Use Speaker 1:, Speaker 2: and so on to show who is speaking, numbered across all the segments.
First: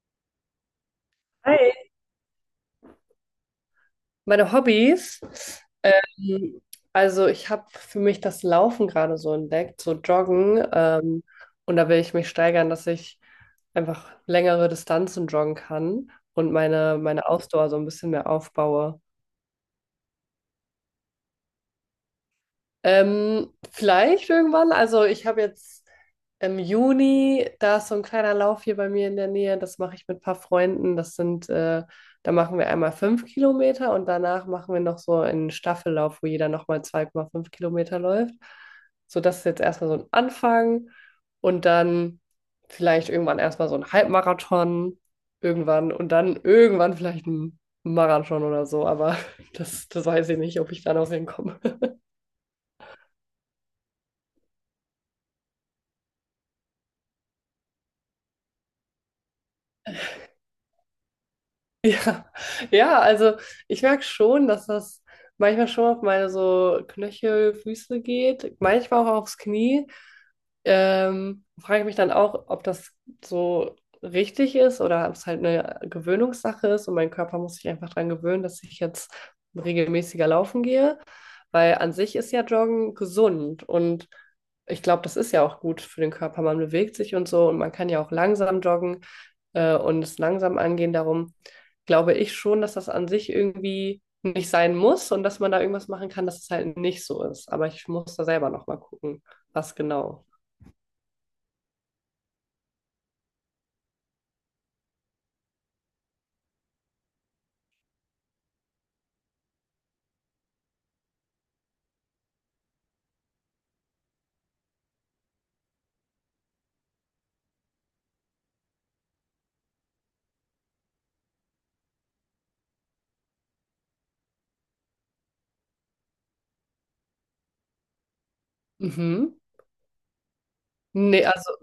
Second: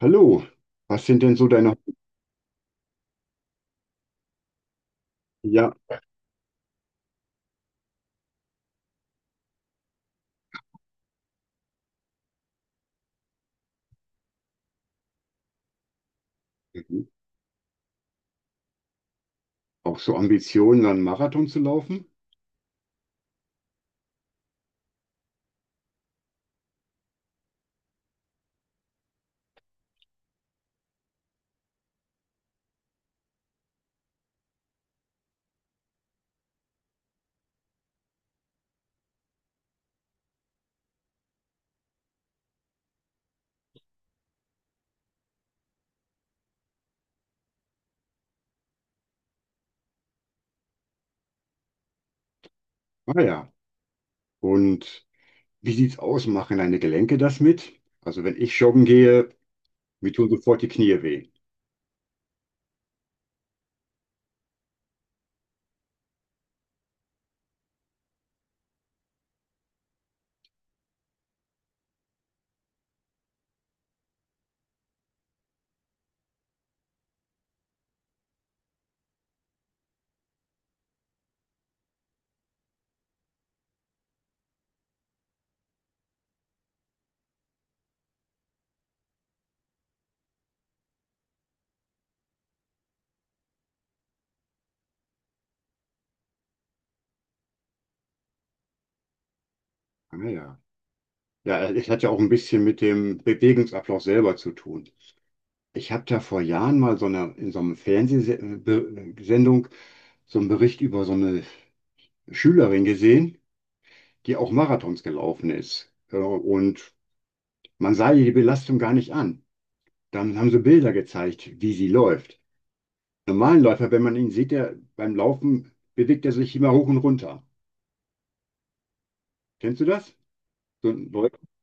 Speaker 1: Hallo, was sind denn so deine,
Speaker 2: Hi. Meine Hobbys.
Speaker 1: ja,
Speaker 2: Ähm, also ich habe für mich das Laufen gerade so entdeckt, so Joggen. Und da will ich mich steigern, dass ich einfach längere Distanzen joggen kann und meine,
Speaker 1: mhm.
Speaker 2: meine Ausdauer so ein bisschen mehr aufbaue.
Speaker 1: Auch so Ambitionen, einen Marathon zu laufen?
Speaker 2: Vielleicht irgendwann. Also ich habe jetzt im Juni, da ist so ein kleiner Lauf hier bei mir in der Nähe. Das mache ich mit ein paar Freunden. Da machen wir einmal 5 km und danach machen wir noch so einen Staffellauf, wo jeder nochmal 2,5 km läuft. So, das ist jetzt erstmal so ein Anfang und dann vielleicht irgendwann erstmal so ein Halbmarathon irgendwann und dann irgendwann vielleicht ein Marathon oder so. Aber das weiß ich nicht, ob ich da noch hinkomme.
Speaker 1: Ah ja, und wie sieht's aus? Machen deine Gelenke das mit? Also wenn ich joggen gehe, mir tun sofort die Knie weh.
Speaker 2: Ja, ja, also ich merke schon, dass das manchmal schon auf meine so Knöchel, Füße geht, manchmal auch aufs Knie. Frage ich mich dann auch, ob das so richtig ist oder ob es halt eine Gewöhnungssache ist und mein Körper muss sich einfach daran gewöhnen, dass ich jetzt regelmäßiger laufen gehe, weil an sich ist ja Joggen gesund und ich glaube, das ist ja auch gut für den Körper. Man bewegt sich und so und man kann ja auch langsam joggen und es langsam angehen. Darum glaube ich schon, dass das an sich irgendwie nicht sein muss und dass man da irgendwas machen kann, dass es halt nicht so ist. Aber ich muss da selber noch mal gucken, was
Speaker 1: Ah
Speaker 2: genau.
Speaker 1: ja, ja, es hat ja auch ein bisschen mit dem Bewegungsablauf selber zu tun. Ich habe da vor Jahren mal so eine, in so einer Fernsehsendung so einen Bericht über so eine Schülerin gesehen, die auch Marathons gelaufen ist. Und man sah ihr die Belastung gar nicht an. Dann haben sie Bilder gezeigt, wie sie läuft. Normalen Läufer, wenn man ihn sieht, der beim Laufen bewegt er sich immer hoch und runter.
Speaker 2: Mhm.
Speaker 1: Kennst du das? So ein
Speaker 2: Nee,
Speaker 1: Läufer.
Speaker 2: also,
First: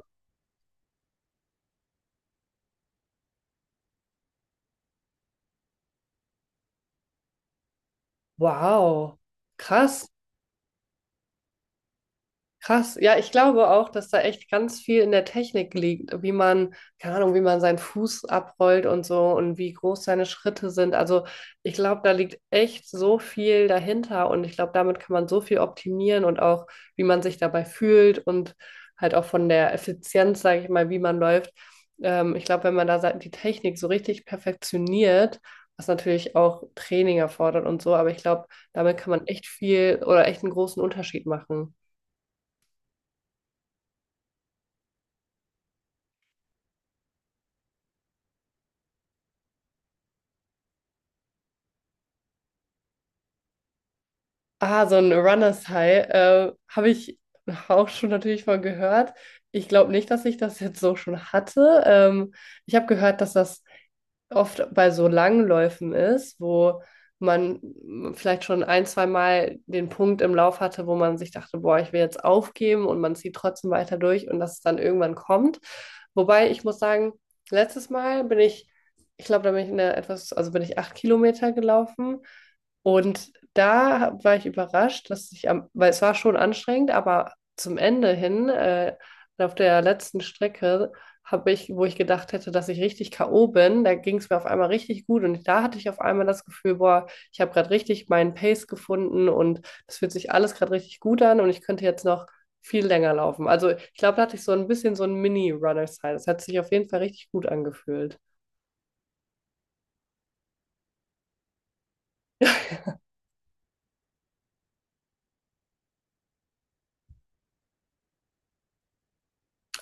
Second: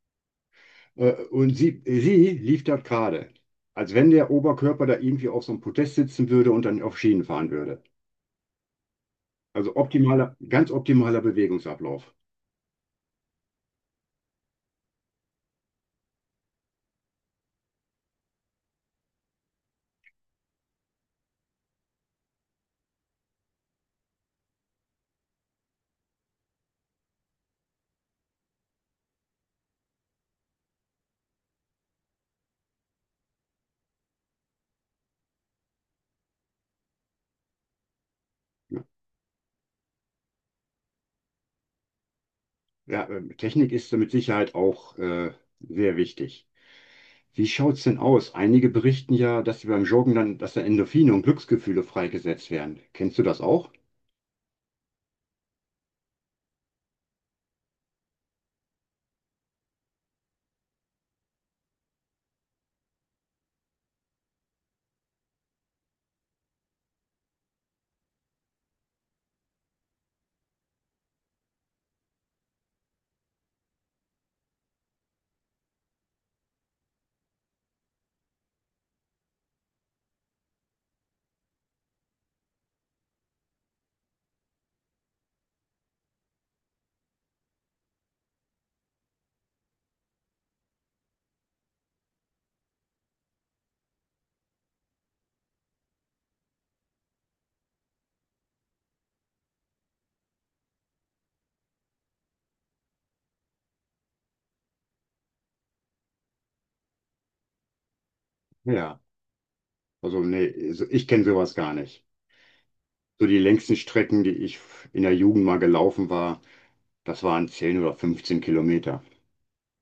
Speaker 1: Und sie lief dort gerade, als wenn der Oberkörper da irgendwie auf so einem Podest sitzen würde und dann auf Schienen fahren würde.
Speaker 2: wow.
Speaker 1: Also
Speaker 2: Krass.
Speaker 1: optimaler, ganz optimaler Bewegungsablauf.
Speaker 2: Krass, ja, ich glaube auch, dass da echt ganz viel in der Technik liegt, wie man, keine Ahnung, wie man seinen Fuß abrollt und so und wie groß seine Schritte sind. Also ich glaube, da liegt echt so viel dahinter und ich glaube, damit kann man so viel optimieren und auch, wie man sich dabei fühlt und halt auch von der Effizienz, sage ich mal, wie man läuft. Ich glaube, wenn man die Technik so richtig perfektioniert, was natürlich auch Training erfordert und so, aber ich glaube,
Speaker 1: Ja,
Speaker 2: damit kann man echt viel oder echt einen großen Unterschied machen.
Speaker 1: ja, Technik ist da mit Sicherheit auch sehr wichtig. Wie schaut's denn aus? Einige berichten ja, dass sie beim Joggen dann, dass da Endorphine und Glücksgefühle freigesetzt werden. Kennst du das auch?
Speaker 2: Ah, so ein Runners High, habe ich auch schon natürlich mal gehört. Ich glaube nicht, dass ich das jetzt so schon hatte. Ich habe gehört, dass das oft bei so langen Läufen ist, wo man vielleicht schon ein, zwei Mal den Punkt im Lauf hatte, wo man sich dachte, boah, ich will jetzt aufgeben und man zieht trotzdem weiter durch und dass es dann irgendwann kommt. Wobei ich muss sagen, letztes Mal bin ich, ich glaube, da bin ich in der etwas, also bin ich 8 km gelaufen und war ich überrascht, weil es war schon anstrengend, aber zum Ende hin, auf der letzten Strecke wo ich gedacht hätte, dass ich richtig K.O. bin, da ging es mir auf einmal richtig gut und da hatte ich auf einmal das Gefühl, boah, ich habe gerade richtig meinen Pace gefunden und es fühlt sich alles gerade richtig gut an und ich könnte jetzt noch viel länger laufen. Also ich glaube, da hatte ich so ein bisschen so ein Mini-Runner-Style. Das hat sich auf jeden Fall richtig gut angefühlt.
Speaker 1: Ja. Also, nee, also ich kenne sowas gar nicht. So die längsten Strecken, die ich in der Jugend mal gelaufen war, das waren 10 oder 15 Kilometer.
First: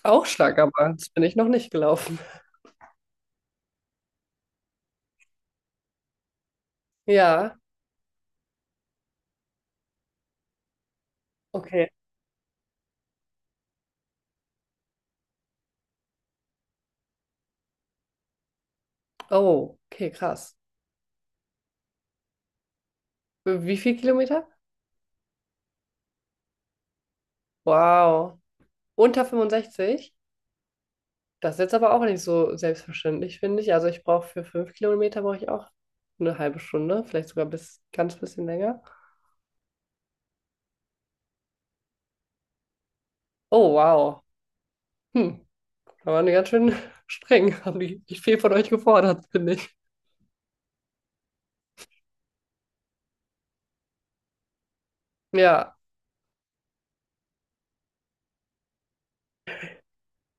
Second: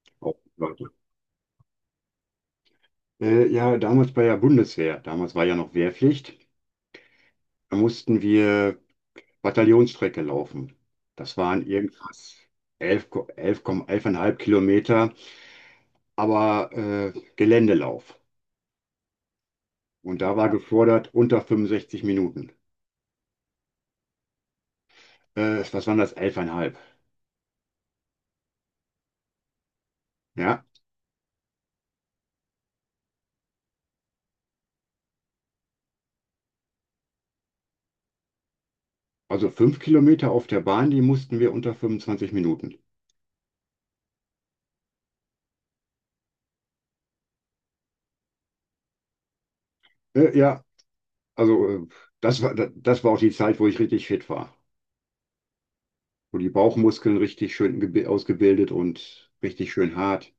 Speaker 2: Auch
Speaker 1: Auch
Speaker 2: stark, aber
Speaker 1: weiter.
Speaker 2: das bin ich noch nicht gelaufen.
Speaker 1: Ja, damals bei der Bundeswehr, damals war ja noch Wehrpflicht,
Speaker 2: Ja,
Speaker 1: da mussten wir Bataillonsstrecke laufen. Das waren
Speaker 2: okay.
Speaker 1: irgendwas 11, Ko- 11, Komma- 11,5 Kilometer, aber Geländelauf.
Speaker 2: Oh, okay,
Speaker 1: Und da war
Speaker 2: krass.
Speaker 1: gefordert unter 65 Minuten.
Speaker 2: Wie viel Kilometer?
Speaker 1: Was waren das? 11,5.
Speaker 2: Wow. Unter 65?
Speaker 1: Ja,
Speaker 2: Das ist jetzt aber auch nicht so selbstverständlich, finde ich. Also ich brauche für fünf Kilometer brauche ich auch eine halbe Stunde, vielleicht sogar bis ganz bisschen länger.
Speaker 1: also 5 Kilometer auf der Bahn, die mussten wir unter 25 Minuten.
Speaker 2: Oh, wow. Hm, da waren die ganz schön streng. Haben die nicht viel von euch gefordert, finde ich.
Speaker 1: Ja, also das war, das war auch die Zeit, wo ich richtig fit war.
Speaker 2: Ja,
Speaker 1: Wo die Bauchmuskeln richtig schön ausgebildet und richtig schön hart.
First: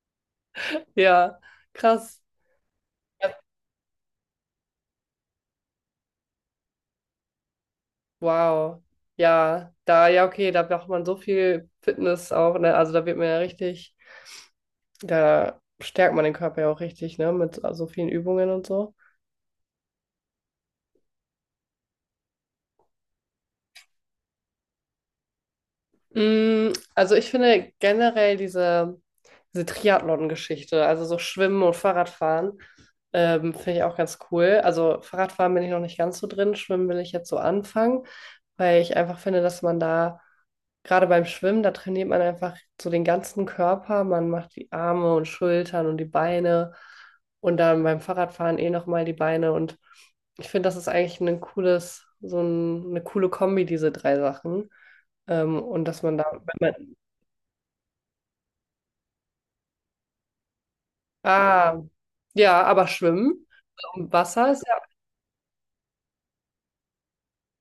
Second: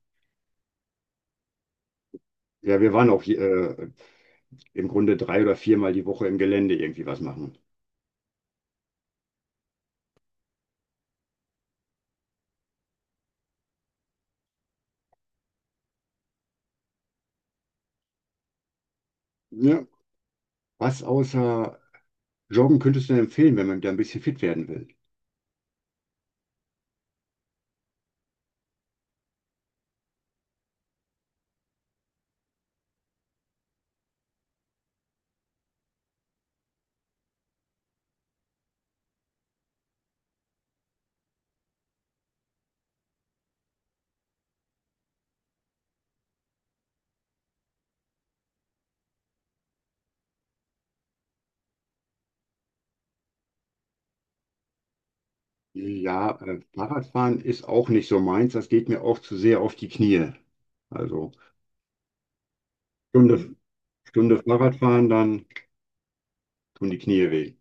Speaker 2: ja, krass.
Speaker 1: Ja, wir waren auch
Speaker 2: Ja,
Speaker 1: im Grunde drei oder viermal die Woche im Gelände irgendwie was machen.
Speaker 2: wow. Ja, da, ja, okay, da braucht man so viel Fitness auch, ne? Also da wird man ja richtig, da stärkt man den Körper ja auch richtig, ne? Mit so vielen Übungen und so.
Speaker 1: Ja. Was außer Joggen könntest du denn empfehlen, wenn man da ein bisschen fit werden will?
Speaker 2: Mm, also ich finde generell diese Triathlon-Geschichte, also so Schwimmen und Fahrradfahren, finde ich auch ganz cool. Also Fahrradfahren bin ich noch nicht ganz so drin, Schwimmen will ich jetzt so anfangen, weil ich einfach finde, dass man da Gerade beim Schwimmen, da trainiert man einfach so den ganzen Körper. Man macht die Arme und Schultern und die Beine und dann beim Fahrradfahren eh nochmal die Beine. Und ich finde, das ist eigentlich eine coole Kombi, diese drei Sachen. Und dass man da,
Speaker 1: Ja,
Speaker 2: wenn man,
Speaker 1: Fahrradfahren ist auch nicht so meins. Das geht mir auch zu sehr auf die Knie. Also
Speaker 2: ah, ja, aber Schwimmen
Speaker 1: Stunde,
Speaker 2: im
Speaker 1: Stunde
Speaker 2: Wasser ist ja,
Speaker 1: Fahrradfahren, dann tun die Knie weh.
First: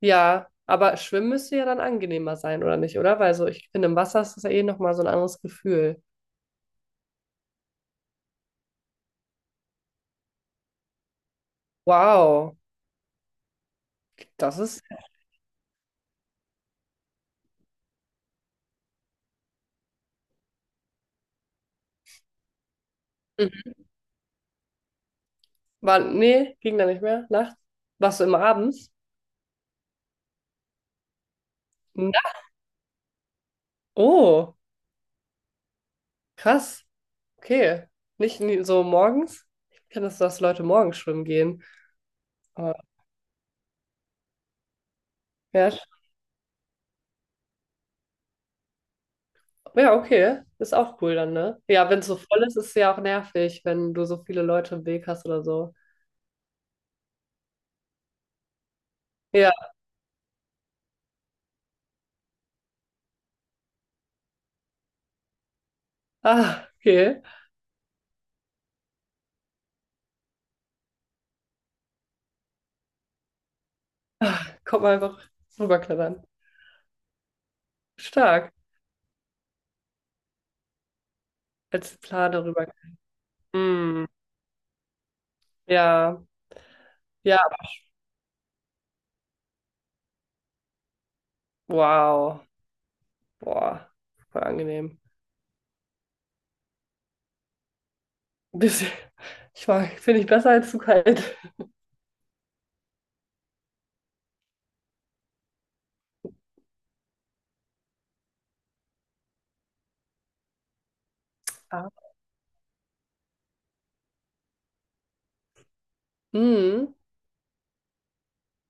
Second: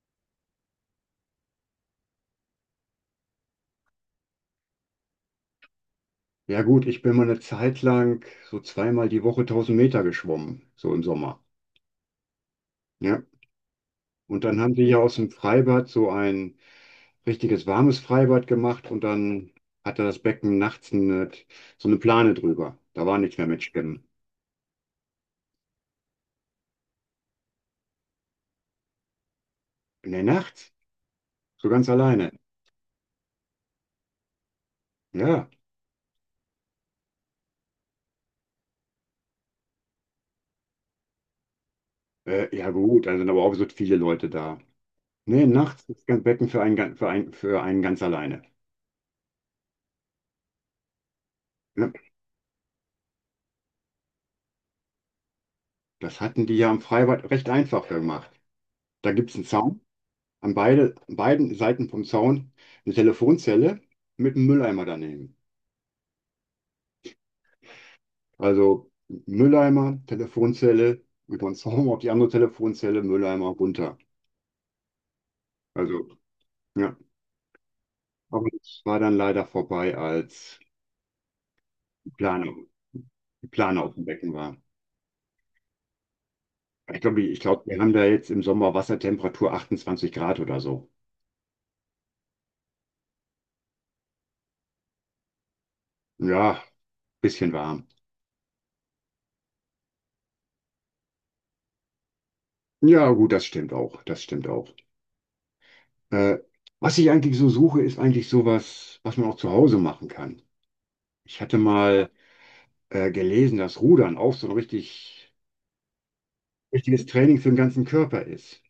Speaker 2: ja, aber Schwimmen müsste ja dann angenehmer sein, oder nicht, oder? Weil so, ich finde, im Wasser ist das ja eh nochmal so ein anderes Gefühl.
Speaker 1: Ja gut, ich bin mal eine Zeit lang so zweimal die Woche 1.000 Meter geschwommen, so im Sommer.
Speaker 2: Wow,
Speaker 1: Ja. Und
Speaker 2: das
Speaker 1: dann haben
Speaker 2: ist.
Speaker 1: sie hier aus dem Freibad so ein richtiges warmes Freibad gemacht und dann hatte das Becken nachts so eine Plane drüber. Da war nichts mehr mit Schwimmen.
Speaker 2: War, nee, ging da nicht mehr. Nachts? Warst du immer abends?
Speaker 1: In der Nacht? So ganz alleine.
Speaker 2: Na, oh,
Speaker 1: Ja.
Speaker 2: krass. Okay. Nicht nie- so morgens? Ich kenne das, dass Leute morgens schwimmen gehen.
Speaker 1: Ja
Speaker 2: Aber,
Speaker 1: gut, dann sind aber auch so viele Leute da. Nee,
Speaker 2: ja,
Speaker 1: nachts
Speaker 2: sch-
Speaker 1: ist das Becken für einen ganz alleine.
Speaker 2: ja, okay. Ist auch cool dann, ne? Ja,
Speaker 1: Ja.
Speaker 2: wenn es so voll ist, ist es ja auch nervig, wenn du so viele Leute im Weg hast oder so.
Speaker 1: Das hatten die ja am Freibad recht einfach gemacht. Da gibt es einen
Speaker 2: Ja.
Speaker 1: Zaun. An beiden Seiten vom Zaun eine Telefonzelle mit einem Mülleimer daneben.
Speaker 2: Ah, okay.
Speaker 1: Also Mülleimer, Telefonzelle, über den Zaun auf die andere Telefonzelle, Mülleimer runter.
Speaker 2: Kommt mal einfach
Speaker 1: Also,
Speaker 2: rüberklettern.
Speaker 1: ja. Aber
Speaker 2: Stark.
Speaker 1: es war dann leider vorbei, als
Speaker 2: Als
Speaker 1: die
Speaker 2: Plane
Speaker 1: Plane,
Speaker 2: rüber.
Speaker 1: die Plane auf dem
Speaker 2: Mm,
Speaker 1: Becken war.
Speaker 2: ja.
Speaker 1: Ich glaube,
Speaker 2: Ja.
Speaker 1: wir haben da jetzt im Sommer Wassertemperatur 28 Grad oder so.
Speaker 2: Wow. Boah. Voll angenehm.
Speaker 1: Ja, bisschen warm.
Speaker 2: Bisschen. Ich war, finde ich besser als zu kalt.
Speaker 1: Ja, gut, das stimmt auch. Das stimmt auch. Äh, Was ich eigentlich so suche, ist eigentlich sowas, was man auch zu Hause machen kann. Ich hatte
Speaker 2: Ah.
Speaker 1: mal gelesen, dass Rudern auch so ein
Speaker 2: Mhm.
Speaker 1: richtiges Training für den ganzen Körper ist.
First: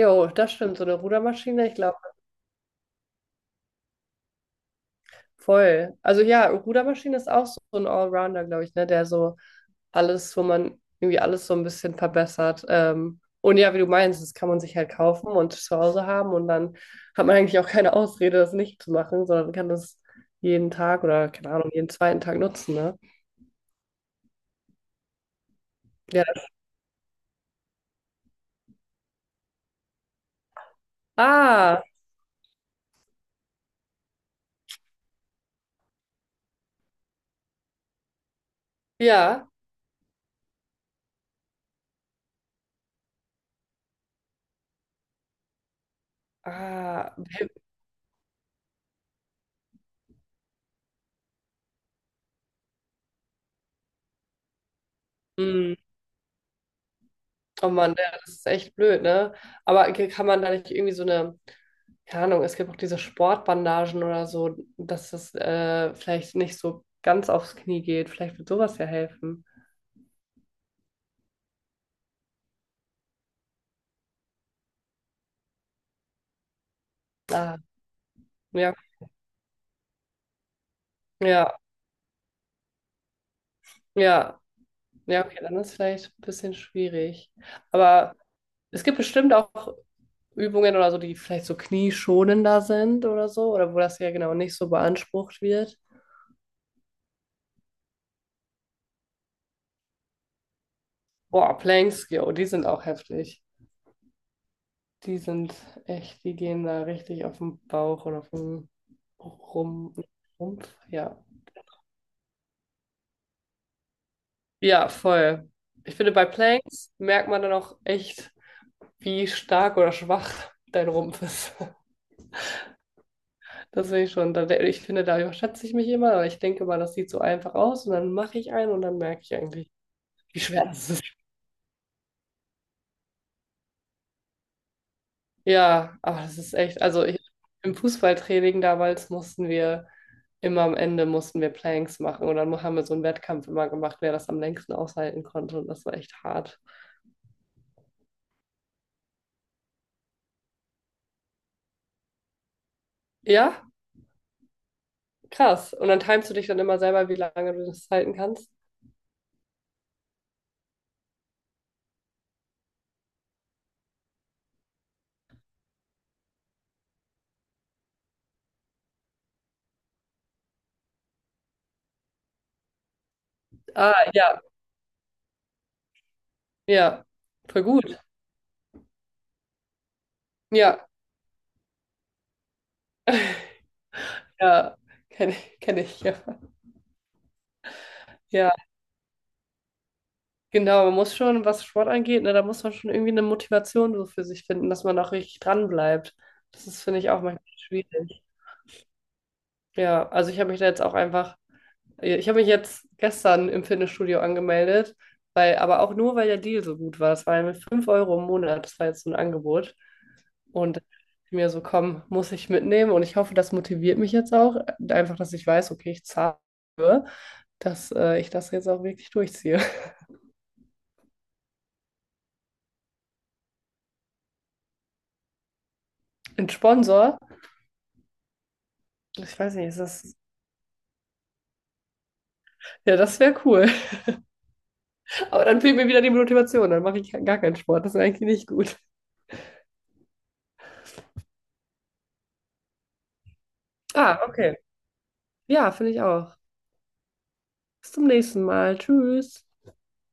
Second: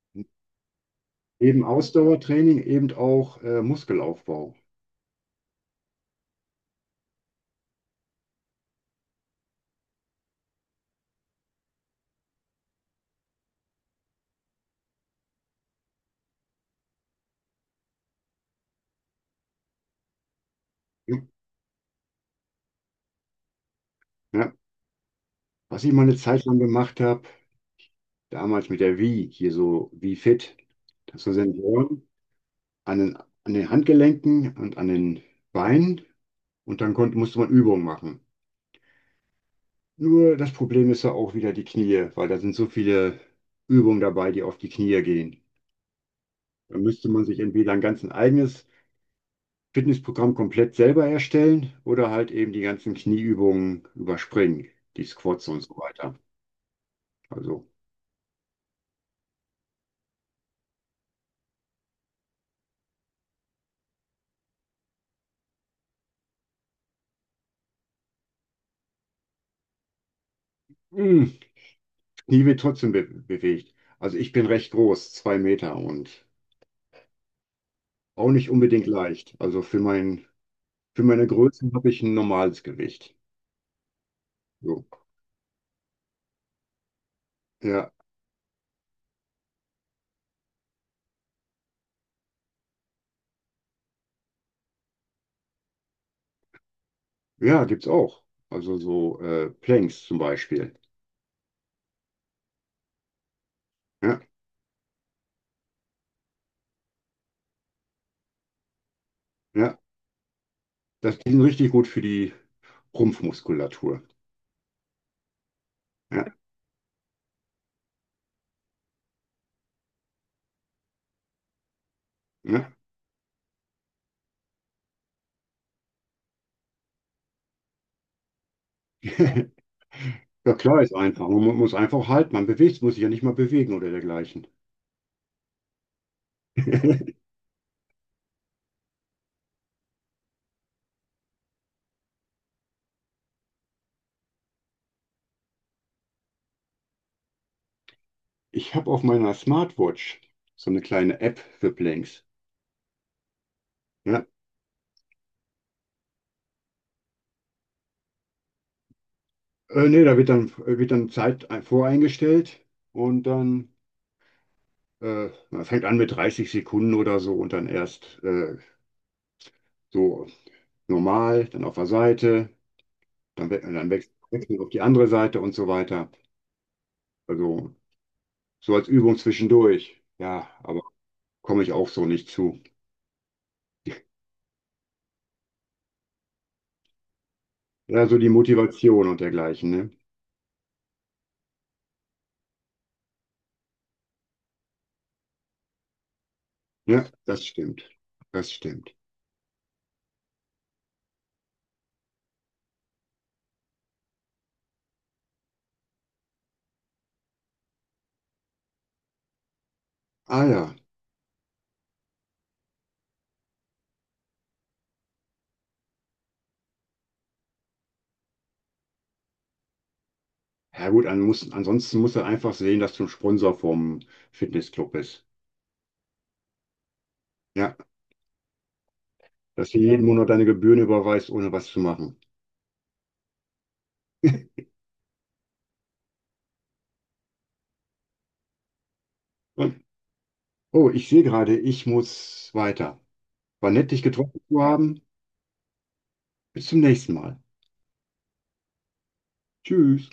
Speaker 2: Jo, das stimmt. So eine
Speaker 1: Eben
Speaker 2: Rudermaschine, ich glaube,
Speaker 1: Ausdauertraining, eben auch Muskelaufbau.
Speaker 2: voll. Also ja, Rudermaschine ist auch so ein Allrounder, glaube ich, ne? Der so alles, wo man irgendwie alles so ein bisschen verbessert. Und ja, wie du meinst, das kann man sich halt kaufen und zu Hause haben und dann hat man eigentlich auch keine Ausrede, das nicht zu machen, sondern kann das jeden Tag
Speaker 1: Ja.
Speaker 2: oder keine Ahnung, jeden zweiten Tag nutzen, ne?
Speaker 1: Ja. Was ich mal eine
Speaker 2: Ja.
Speaker 1: Zeit lang gemacht habe, damals mit der Wii, hier so Wii Fit, das sind
Speaker 2: Ah,
Speaker 1: Sensoren an den, an den Handgelenken und an den Beinen und dann musste man Übungen machen.
Speaker 2: ja.
Speaker 1: Nur das Problem ist ja auch wieder die Knie, weil da sind so viele Übungen dabei, die auf die Knie gehen. Da müsste
Speaker 2: Ah,
Speaker 1: man sich entweder ein ganz eigenes Fitnessprogramm komplett selber erstellen oder halt eben die ganzen Knieübungen überspringen, die Squats und
Speaker 2: hm.
Speaker 1: so weiter. Also,
Speaker 2: Oh Mann, ja, das ist echt blöd, ne? Aber kann man da nicht irgendwie keine Ahnung, es gibt auch diese Sportbandagen oder so, dass das vielleicht nicht so ganz aufs Knie geht. Vielleicht wird sowas ja helfen.
Speaker 1: mh, Knie wird trotzdem be bewegt. Also ich bin recht groß, 2 Meter und
Speaker 2: Ah,
Speaker 1: auch nicht
Speaker 2: ja,
Speaker 1: unbedingt leicht. Also für meine
Speaker 2: ja,
Speaker 1: Größe habe ich ein normales Gewicht.
Speaker 2: ja,
Speaker 1: So.
Speaker 2: ja, okay, dann ist vielleicht ein bisschen schwierig.
Speaker 1: Ja,
Speaker 2: Aber es gibt bestimmt auch Übungen oder so, die vielleicht so knieschonender sind oder so, oder wo das ja genau nicht so beansprucht wird.
Speaker 1: ja, gibt's auch. Also so Planks zum Beispiel.
Speaker 2: Boah, Planks, yo, die sind auch heftig.
Speaker 1: Ja,
Speaker 2: Die sind echt, die gehen da richtig auf den Bauch oder auf den
Speaker 1: ja.
Speaker 2: Rum, Rumpf.
Speaker 1: Das,
Speaker 2: Ja.
Speaker 1: die sind richtig gut für die Rumpfmuskulatur.
Speaker 2: Ja, voll. Ich finde, bei
Speaker 1: Ja,
Speaker 2: Planks merkt man dann auch echt, wie stark oder schwach dein Rumpf ist.
Speaker 1: ja.
Speaker 2: Das finde ich schon. Ich finde, da überschätze ich mich immer, aber ich denke mal, das sieht so einfach aus und dann mache ich einen und dann merke ich eigentlich, wie
Speaker 1: Ja,
Speaker 2: schwer
Speaker 1: klar
Speaker 2: das
Speaker 1: ist
Speaker 2: ist.
Speaker 1: einfach. Man muss einfach halten. Muss sich ja nicht mal bewegen oder dergleichen.
Speaker 2: Ja, ach, das ist echt, also ich, im Fußballtraining damals mussten wir immer am Ende mussten wir Planks machen und dann haben wir so einen Wettkampf immer gemacht, wer das am längsten aushalten konnte und das war echt hart.
Speaker 1: Ich habe auf meiner Smartwatch so eine kleine App für Blanks.
Speaker 2: Ja,
Speaker 1: Ja.
Speaker 2: krass. Und dann timest du dich dann immer selber, wie lange du das halten kannst.
Speaker 1: Nee, da wird dann, Zeit voreingestellt und dann man fängt an mit 30 Sekunden oder so und dann erst so normal, dann auf der Seite, dann, we dann
Speaker 2: Ah, ja,
Speaker 1: wechselt auf die andere Seite und so weiter.
Speaker 2: ja, voll
Speaker 1: Also
Speaker 2: gut.
Speaker 1: so als Übung zwischendurch. Ja, aber
Speaker 2: Ja,
Speaker 1: komme ich auch so nicht zu.
Speaker 2: ja, kenne ich, ja.
Speaker 1: Ja, so die
Speaker 2: Ja,
Speaker 1: Motivation und dergleichen, ne?
Speaker 2: genau, man muss schon, was Sport angeht, ne, da muss man schon irgendwie eine Motivation so für sich finden, dass man auch richtig dran bleibt. Das ist, finde
Speaker 1: Ja,
Speaker 2: ich, auch manchmal
Speaker 1: das stimmt.
Speaker 2: schwierig.
Speaker 1: Das stimmt.
Speaker 2: Ja, also ich habe mich da jetzt auch einfach, Ich habe mich jetzt gestern im Fitnessstudio angemeldet, weil, aber auch nur, weil der Deal so gut war. Das war mit 5 Euro im Monat, das war jetzt so ein Angebot.
Speaker 1: Ah ja.
Speaker 2: Und ich mir so, komm, muss ich mitnehmen. Und ich hoffe, das motiviert mich jetzt auch, einfach, dass ich weiß, okay, ich zahle, dass ich das jetzt auch wirklich durchziehe.
Speaker 1: Ja gut, ansonsten musst du einfach sehen, dass du ein Sponsor vom Fitnessclub bist.
Speaker 2: Ein Sponsor,
Speaker 1: Ja,
Speaker 2: ich weiß
Speaker 1: dass
Speaker 2: nicht,
Speaker 1: du
Speaker 2: ist
Speaker 1: jeden
Speaker 2: das,
Speaker 1: Monat deine Gebühren überweist, ohne was zu machen.
Speaker 2: ja, das wäre cool. Aber dann fehlt mir wieder die Motivation, dann mache ich gar keinen Sport. Das ist eigentlich nicht gut.
Speaker 1: Und, oh, ich sehe gerade, ich muss weiter. War nett, dich
Speaker 2: Ah,
Speaker 1: getroffen
Speaker 2: okay.
Speaker 1: zu haben.
Speaker 2: Ja, finde ich auch.
Speaker 1: Bis zum nächsten Mal.
Speaker 2: Bis zum nächsten Mal. Tschüss.
Speaker 1: Tschüss.